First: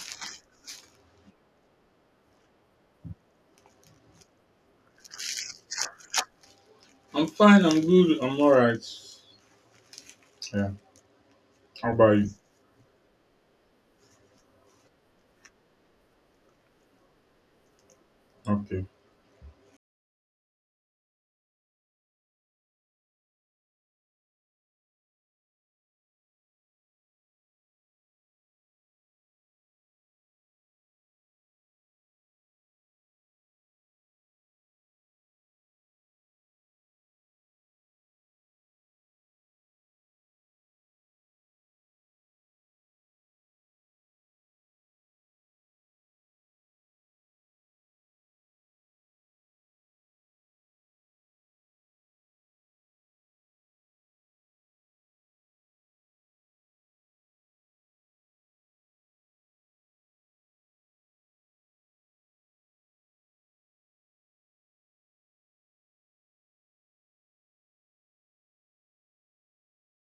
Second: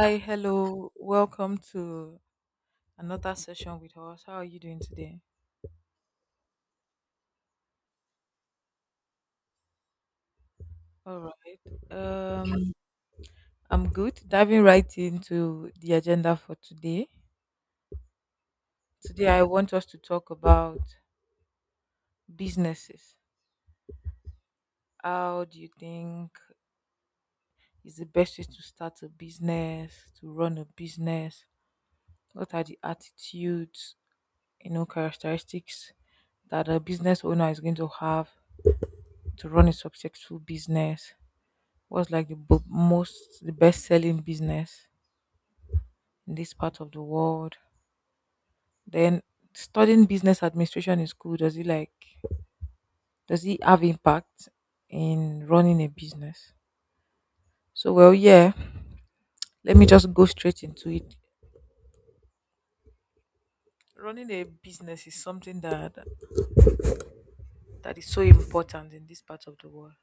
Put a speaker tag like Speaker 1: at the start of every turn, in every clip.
Speaker 1: Hi, hello. Welcome to another session with us. How are you doing today?
Speaker 2: I'm fine. I'm good. I'm all right. Yeah.
Speaker 1: All right.
Speaker 2: How about you?
Speaker 1: I'm good. Diving right into the agenda for today.
Speaker 2: Okay.
Speaker 1: Today, I want us to talk about businesses. How do you think is the best way to start a business, to run a business? What are the attitudes, characteristics that a business owner is going to have to run a successful business? What's like the best selling business in this part of the world? Then studying business administration in school, does it have impact in running a business? So, well, yeah, let me just go straight into it. Running a business is something that is so important in this part of the world,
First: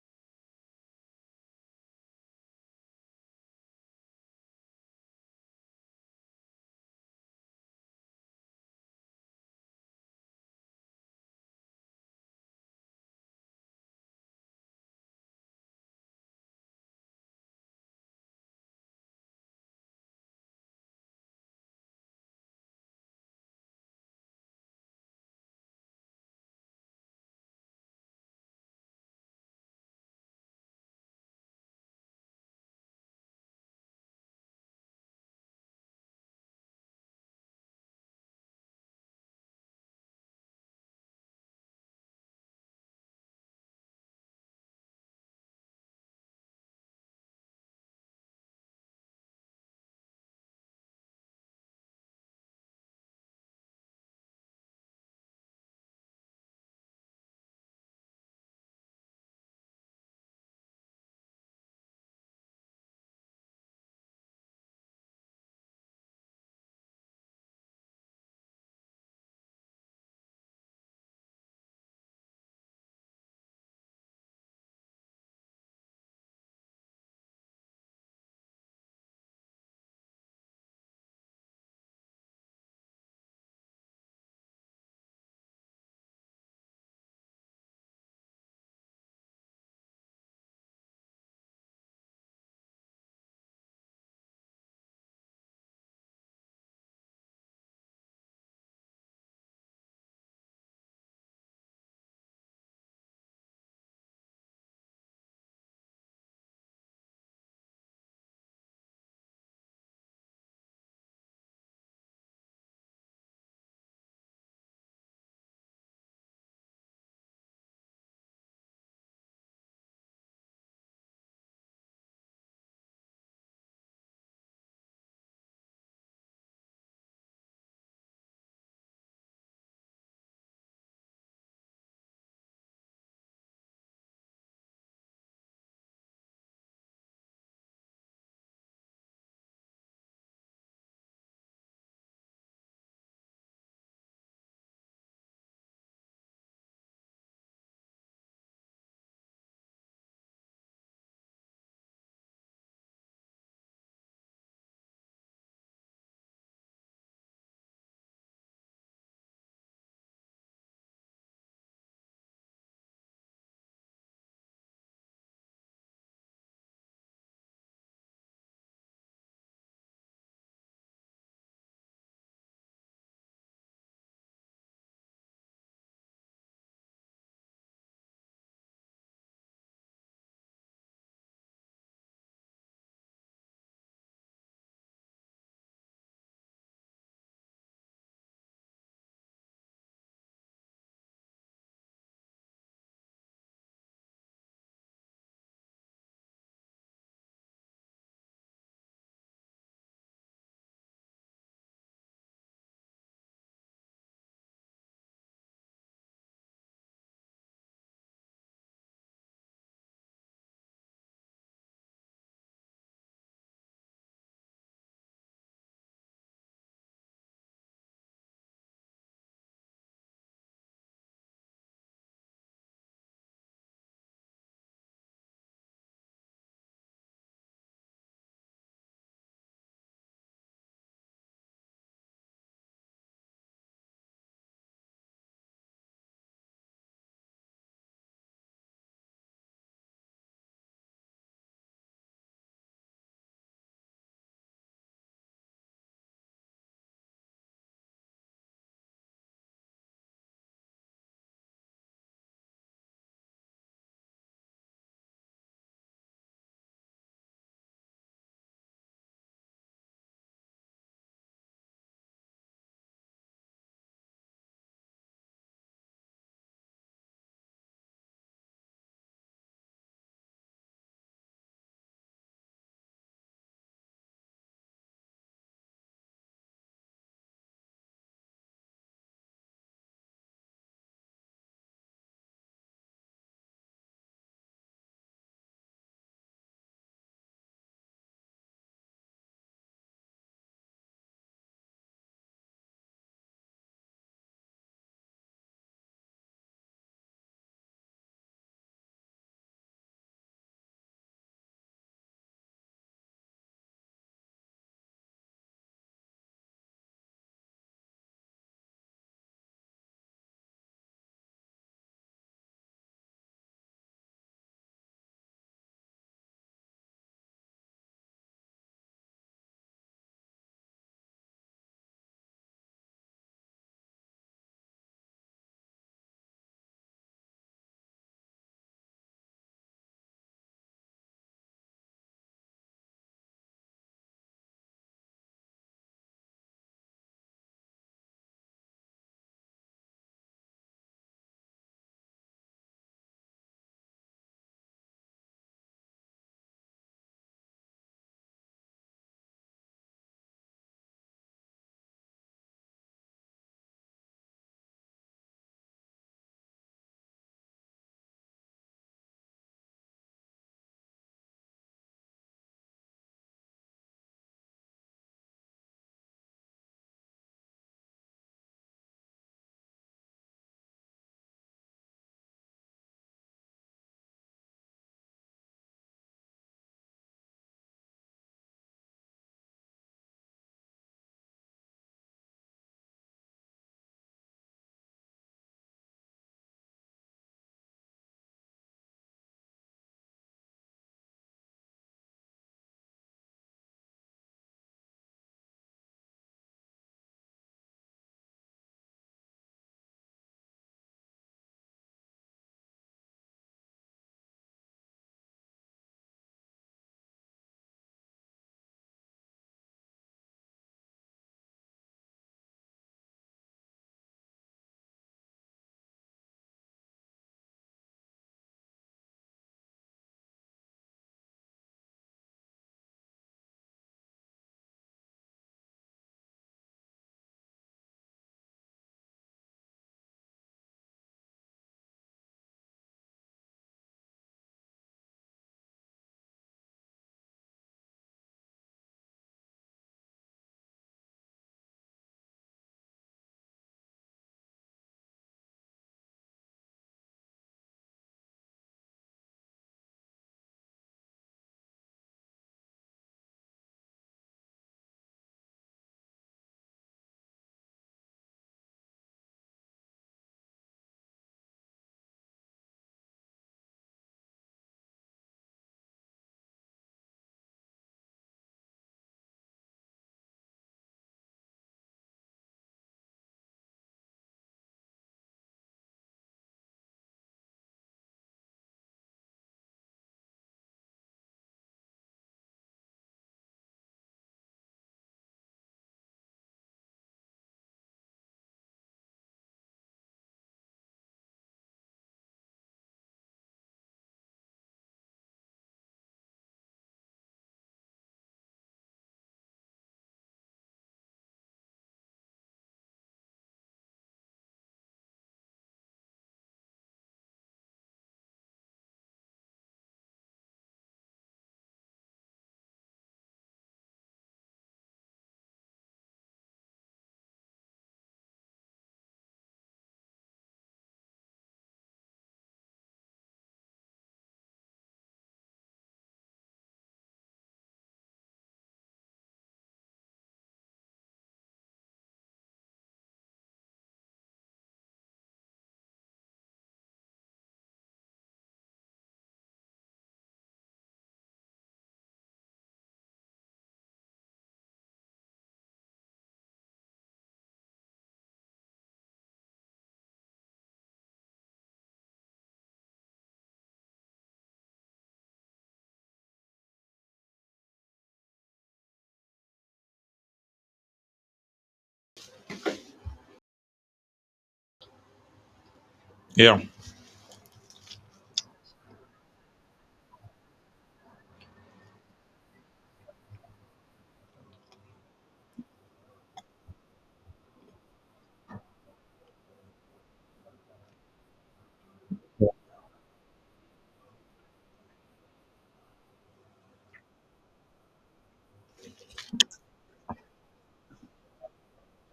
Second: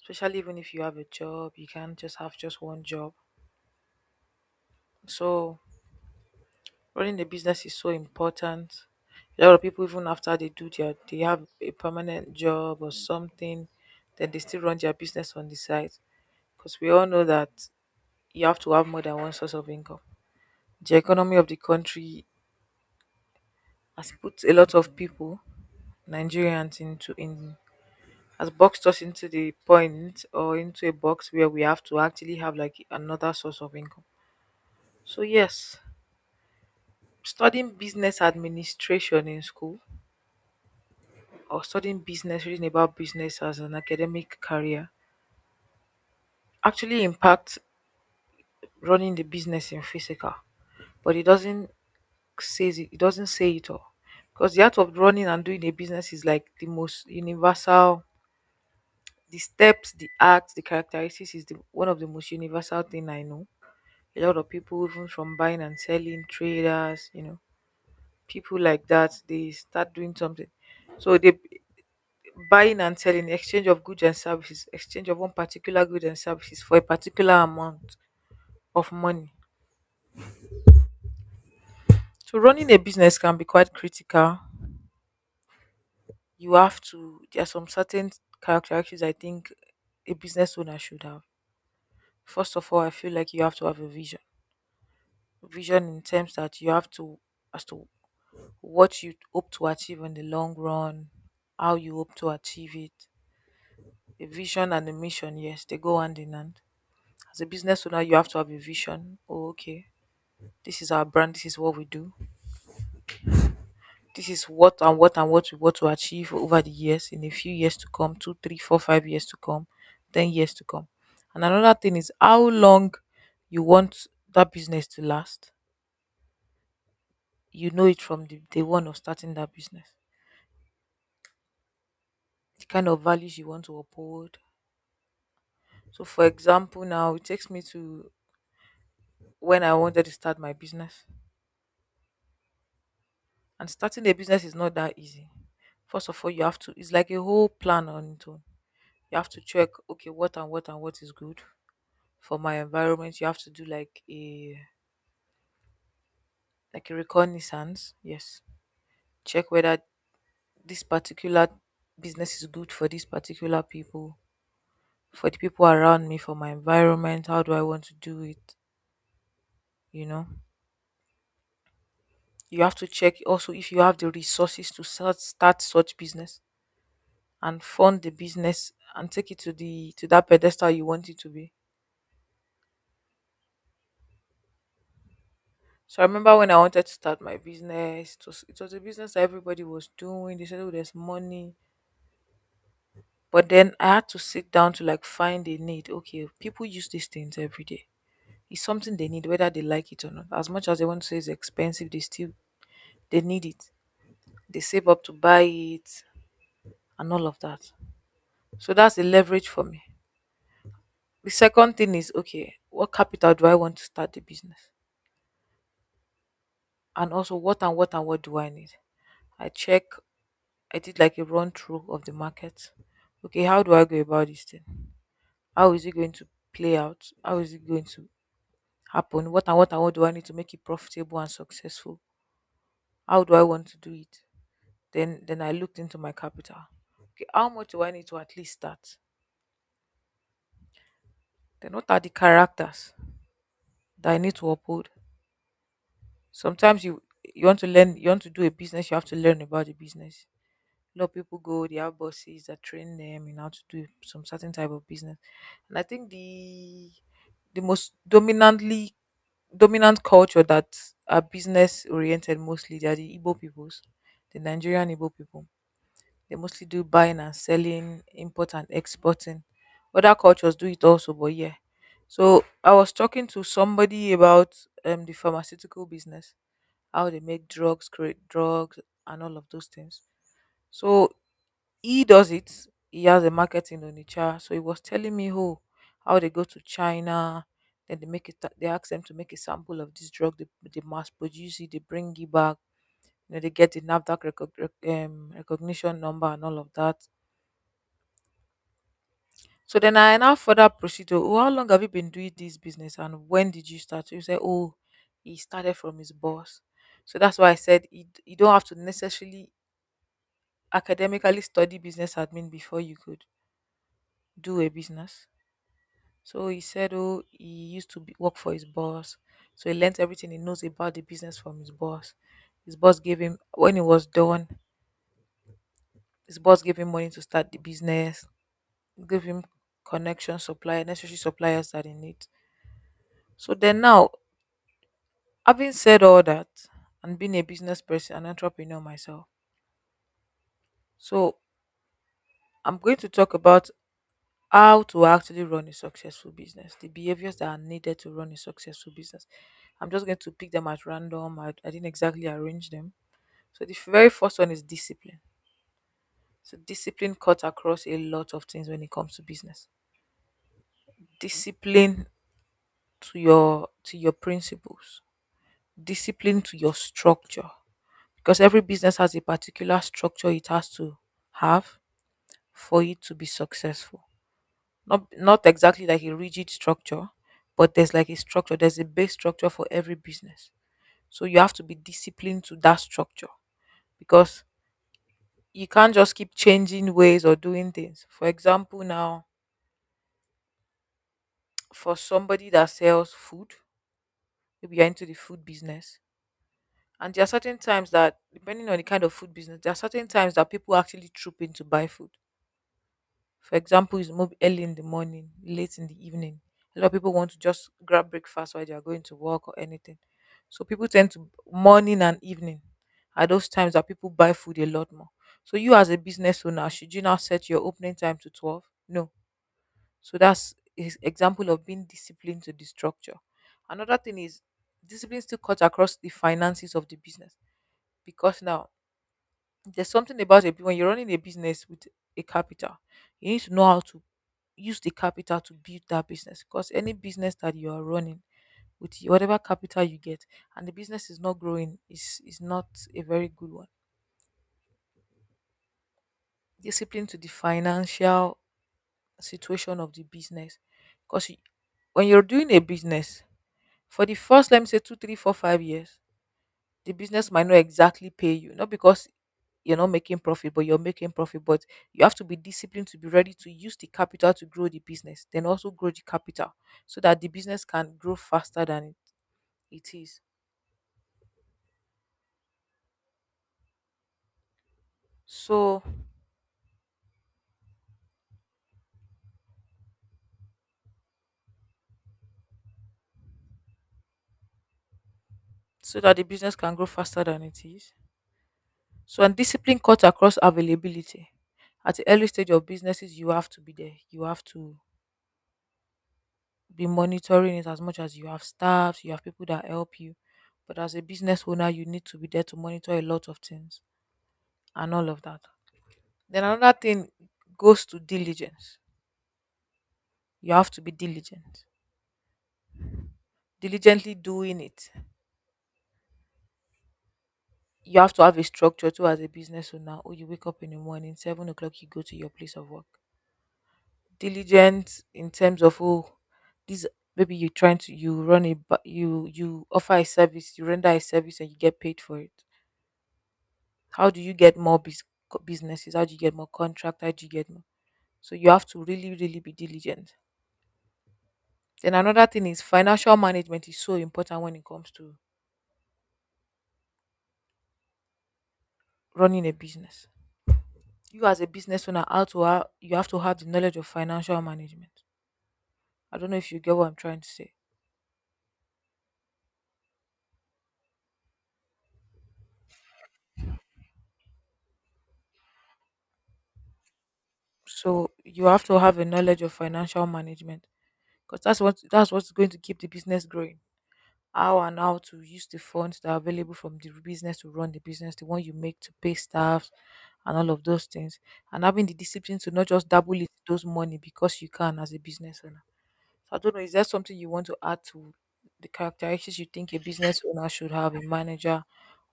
Speaker 1: especially even if you have a job, you can't just have just one job. So running a business is so important. A lot of people, even after they have a permanent job or something, then they still run their business on the side. Because we all know that you have to have more than one source of income. The economy of the country has put a lot of people, Nigerians, into in has boxed us into the point or into a box where we have to actually have like another source of income. So yes, studying business administration in school or studying business, reading about business as an academic career actually impacts running the business in physical, but it doesn't say it all. Because the art of running and doing a business is like the most universal the steps, the acts, the characteristics is the one of the most universal thing I know. A lot of people even from buying and selling traders, people like that, they start doing something. So they buying and selling, exchange of goods and services, exchange of one particular good and services for a particular amount of money. So running a business can be quite critical. You have to There are some certain characteristics I think a business owner should have. First of all, I feel like you have to have a vision. Vision in terms that you have to as to what you hope to achieve in the long run, how you hope to achieve it. A vision and a mission, yes, they go hand in hand. As a business owner, you have to have a vision. Oh, okay. This is our brand. This is what we do. This is what and what and what we want to achieve over the years, in a few years to come, 2, 3, 4, 5 years to come, 10 years to come. And another thing is how long you want that business to last. You know it from the day one of starting that business, the kind of values you want to uphold. So, for example, now it takes me to when I wanted to start my business. And starting a business is not that easy. First of all, it's like a whole plan on its own. You have to check, okay, what and what and what is good for my environment. You have to do like a reconnaissance. Yes. Check whether this particular business is good for these particular people, for the people around me, for my environment. How do I want to do it? You know? You have to check also if you have the resources to start such business and fund the business and take it to the to that pedestal you want it to be. So I remember when I wanted to start my business, it was a business that everybody was doing. They said, oh, there's money. But then I had to sit down to like find a need. Okay, people use these things every day. It's something they need, whether they like it or not. As much as they want to say it's expensive, they need it. They save up to buy it and all of that. So that's the leverage for me. The second thing is, okay, what capital do I want to start the business? And also what and what and what do I need? I check I did like a run through of the market. Okay, how do I go about this thing? How is it going to play out? How is it going to happen? What and what and what do I need to make it profitable and successful? How do I want to do it? Then I looked into my capital. Okay, how much do I need to at least start? Then what are the characters that I need to uphold? Sometimes you want to do a business, you have to learn about the business. A lot of people go, they have bosses that train them in how to do some certain type of business. And I think the most dominant culture that are business oriented, mostly they are the Igbo peoples, the Nigerian Igbo people. They mostly do buying and selling, import and exporting. Other cultures do it also, but yeah. So I was talking to somebody about the pharmaceutical business, how they make drugs, create drugs, and all of those things. So he does it. He has a market in Onitsha, so he was telling me who how they go to China, then they make it. They ask them to make a sample of this drug. They mass produce it. They bring it back. You know, they get the Nasdaq recognition number and all of that. So then I now further proceed to, oh, how long have you been doing this business and when did you start? So he said, oh, he started from his boss. So that's why I said you don't have to necessarily academically study business admin before you could do a business. So he said, oh, he used work for his boss. So he learnt everything he knows about the business from his boss. His boss gave him, when he was done, his boss gave him money to start the business, gave him connection, supplier, necessary suppliers that he needs. So then now, having said all that, and being a business person, an entrepreneur myself, so I'm going to talk about how to actually run a successful business, the behaviors that are needed to run a successful business. I'm just going to pick them at random. I didn't exactly arrange them. So the very first one is discipline. So discipline cuts across a lot of things when it comes to business. Discipline to your principles. Discipline to your structure. Because every business has a particular structure it has to have for it to be successful. Not exactly like a rigid structure, but there's like a structure. There's a base structure for every business. So you have to be disciplined to that structure because you can't just keep changing ways or doing things. For example, now for somebody that sells food, maybe you're into the food business. And there are certain times that, depending on the kind of food business, there are certain times that people actually troop in to buy food. For example, is move early in the morning, late in the evening. A lot of people want to just grab breakfast while they are going to work or anything. So people tend to, morning and evening are those times that people buy food a lot more. So you, as a business owner, should you now set your opening time to 12? No. So that's is example of being disciplined to the structure. Another thing is discipline still cuts across the finances of the business, because now there's something about it when you're running a business with a capital, you need to know how to use the capital to build that business. Because any business that you are running whatever capital you get, and the business is not growing, is not a very good one. Discipline to the financial situation of the business, because when you're doing a business for the first, let me say 2, 3, 4, 5 years, the business might not exactly pay you, not because you're not making profit but you're making profit, but you have to be disciplined to be ready to use the capital to grow the business then also grow the capital so that the business can grow faster than it is, so so that the business can grow faster than it is. So and discipline cuts across availability. At the early stage of businesses, you have to be there, you have to be monitoring it. As much as you have staffs, you have people that help you, but as a business owner, you need to be there to monitor a lot of things and all of that. Then another thing goes to diligence. You have to be diligent. Diligently doing it. You have to have a structure too as a business owner. Oh, you wake up in the morning, 7 o'clock, you go to your place of work. Diligent in terms of, oh, this, maybe you're trying to you run a you offer a service, you render a service, and you get paid for it. How do you get more businesses? How do you get more contract? How do you get more? So you have to really really be diligent. Then another thing is financial management is so important when it comes to running a business. You as a business owner, you have to have the knowledge of financial management. I don't know if you get what I'm trying to say.
Speaker 2: Yeah.
Speaker 1: So you have to have a knowledge of financial management because that's what's going to keep the business growing. How and how to use the funds that are available from the business to run the business, the one you make to pay staff and all of those things, and having the discipline to not just double it those money because you can as a business owner. So I don't know, is there something you want to add to the characteristics you think a business owner should have, a manager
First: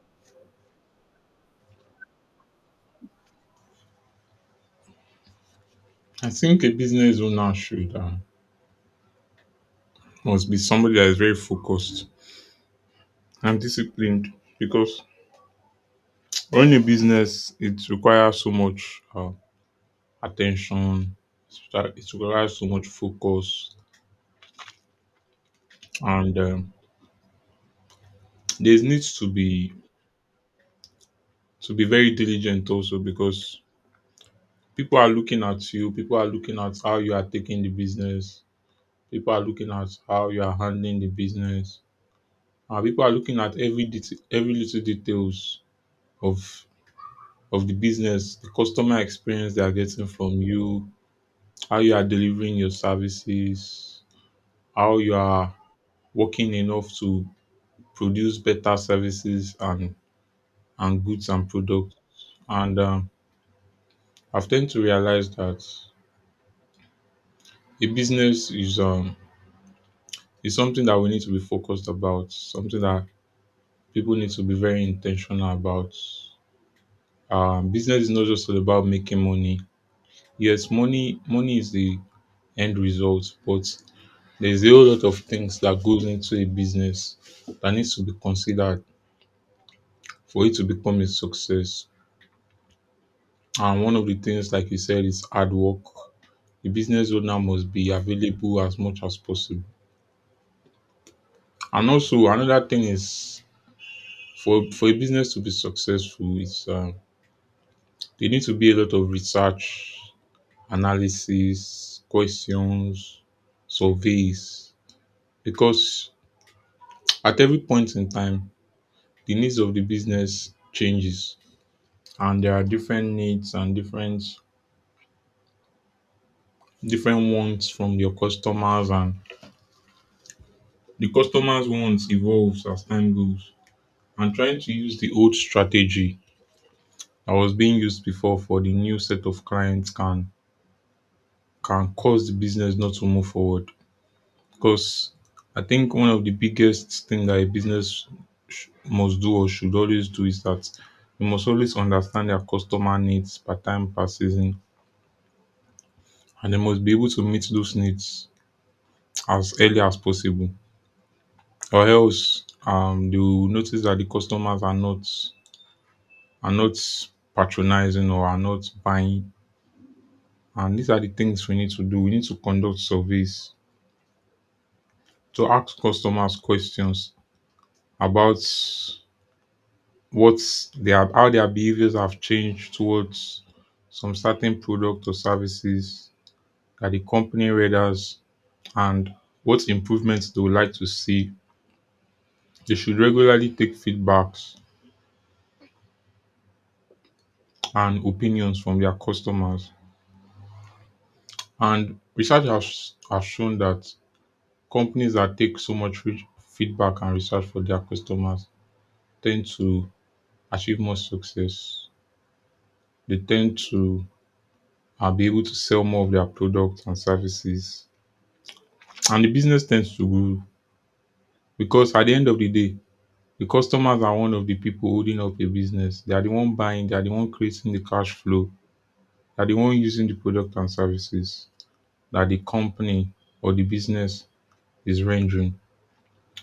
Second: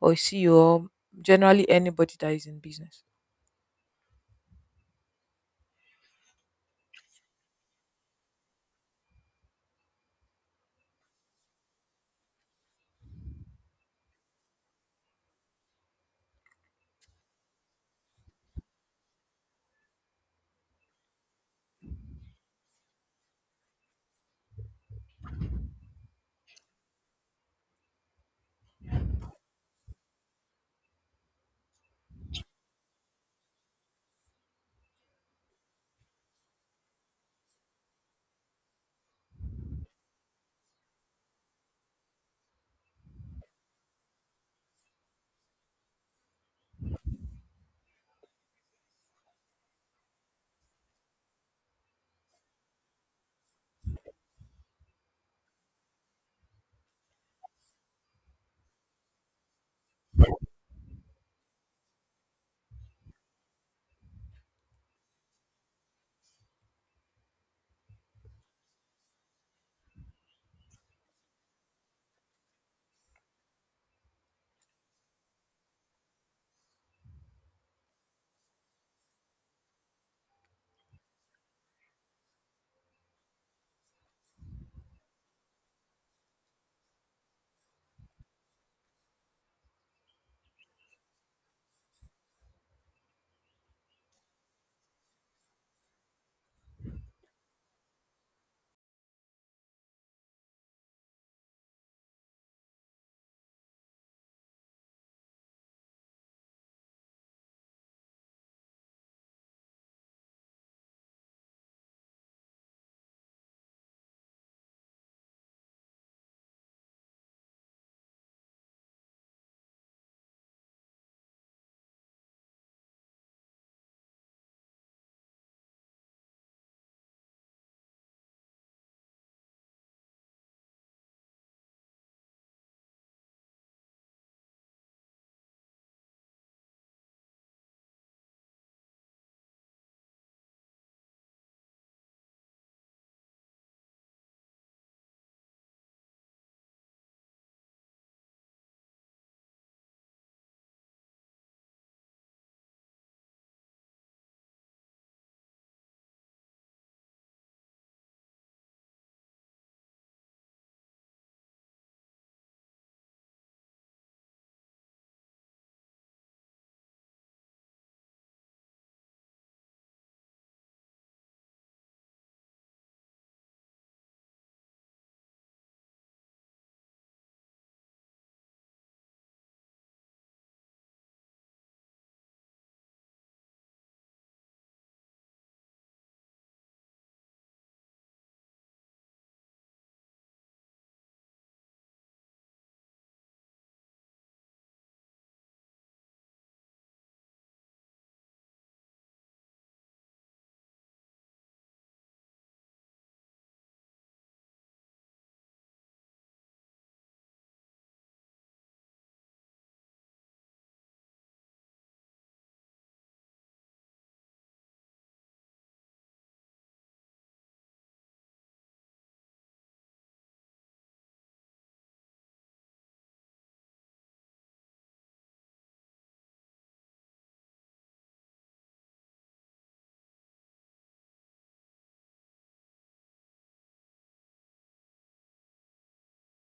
Speaker 1: or a CEO, or generally anybody that is in business?
Speaker 2: I think a business owner should must be somebody that is very focused and disciplined because running a business it requires so much attention. It requires so much focus, and there needs to be very diligent also because people are looking at you. People are looking at how you are taking the business. People are looking at how you are handling the business. Our people are looking at every detail, every little details of of the business, the customer experience they are getting from you, how you are delivering your services, how you are working enough to produce better services and goods and products. And I've tend to realize that a business is something that we need to be focused about, something that people need to be very intentional about. Business is not just all about making money. Yes, money is the end result, but there's a whole lot of things that goes into a business that needs to be considered for it to become a success. And one of the things, like you said, is hard work. The business owner must be available as much as possible. And also another thing is for a business to be successful, it's there need to be a lot of research, analysis, questions, surveys, because at every point in time the needs of the business changes and there are different needs and different wants from your customers, and the customers wants evolves as time goes, and trying to use the old strategy that was being used before for the new set of clients can cause the business not to move forward. Because I think one of the biggest thing that a business must do or should always do is that you must always understand their customer needs per time per season, and they must be able to meet those needs as early as possible, or else they will notice that the customers are not patronizing or are not buying. And these are the things we need to do, we need to conduct surveys to ask customers questions about what they are, how their behaviors have changed towards some certain product or services that the company read as, and what improvements they would like to see. They should regularly take feedbacks and opinions from their customers. And research has shown that companies that take so much feedback and research for their customers tend to achieve more success. They tend to be able to sell more of their products and services. And the business tends to grow because at the end of the day, the customers are one of the people holding up a business. They are the one buying, they are the one creating the cash flow, they are the one using the product and services that the company or the business is rendering.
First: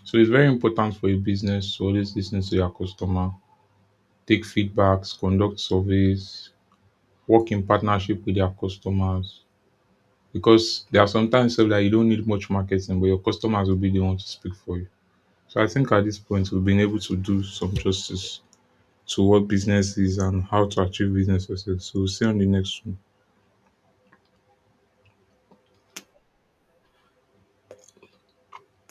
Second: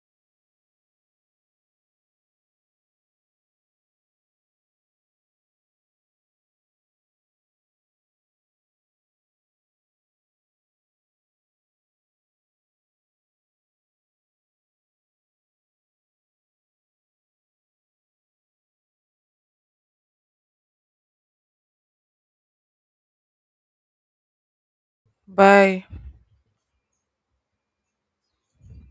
Speaker 2: So it's very important for a business to always listen to their customer, take feedbacks, conduct surveys, work in partnership with their customers. Because there are sometimes sef that you don't need much marketing, but your customers will be the one to speak for you. So I think at this point we've been able to do some justice to what business is and how to achieve business success. So we'll see you on the next one.
Speaker 1: Bye.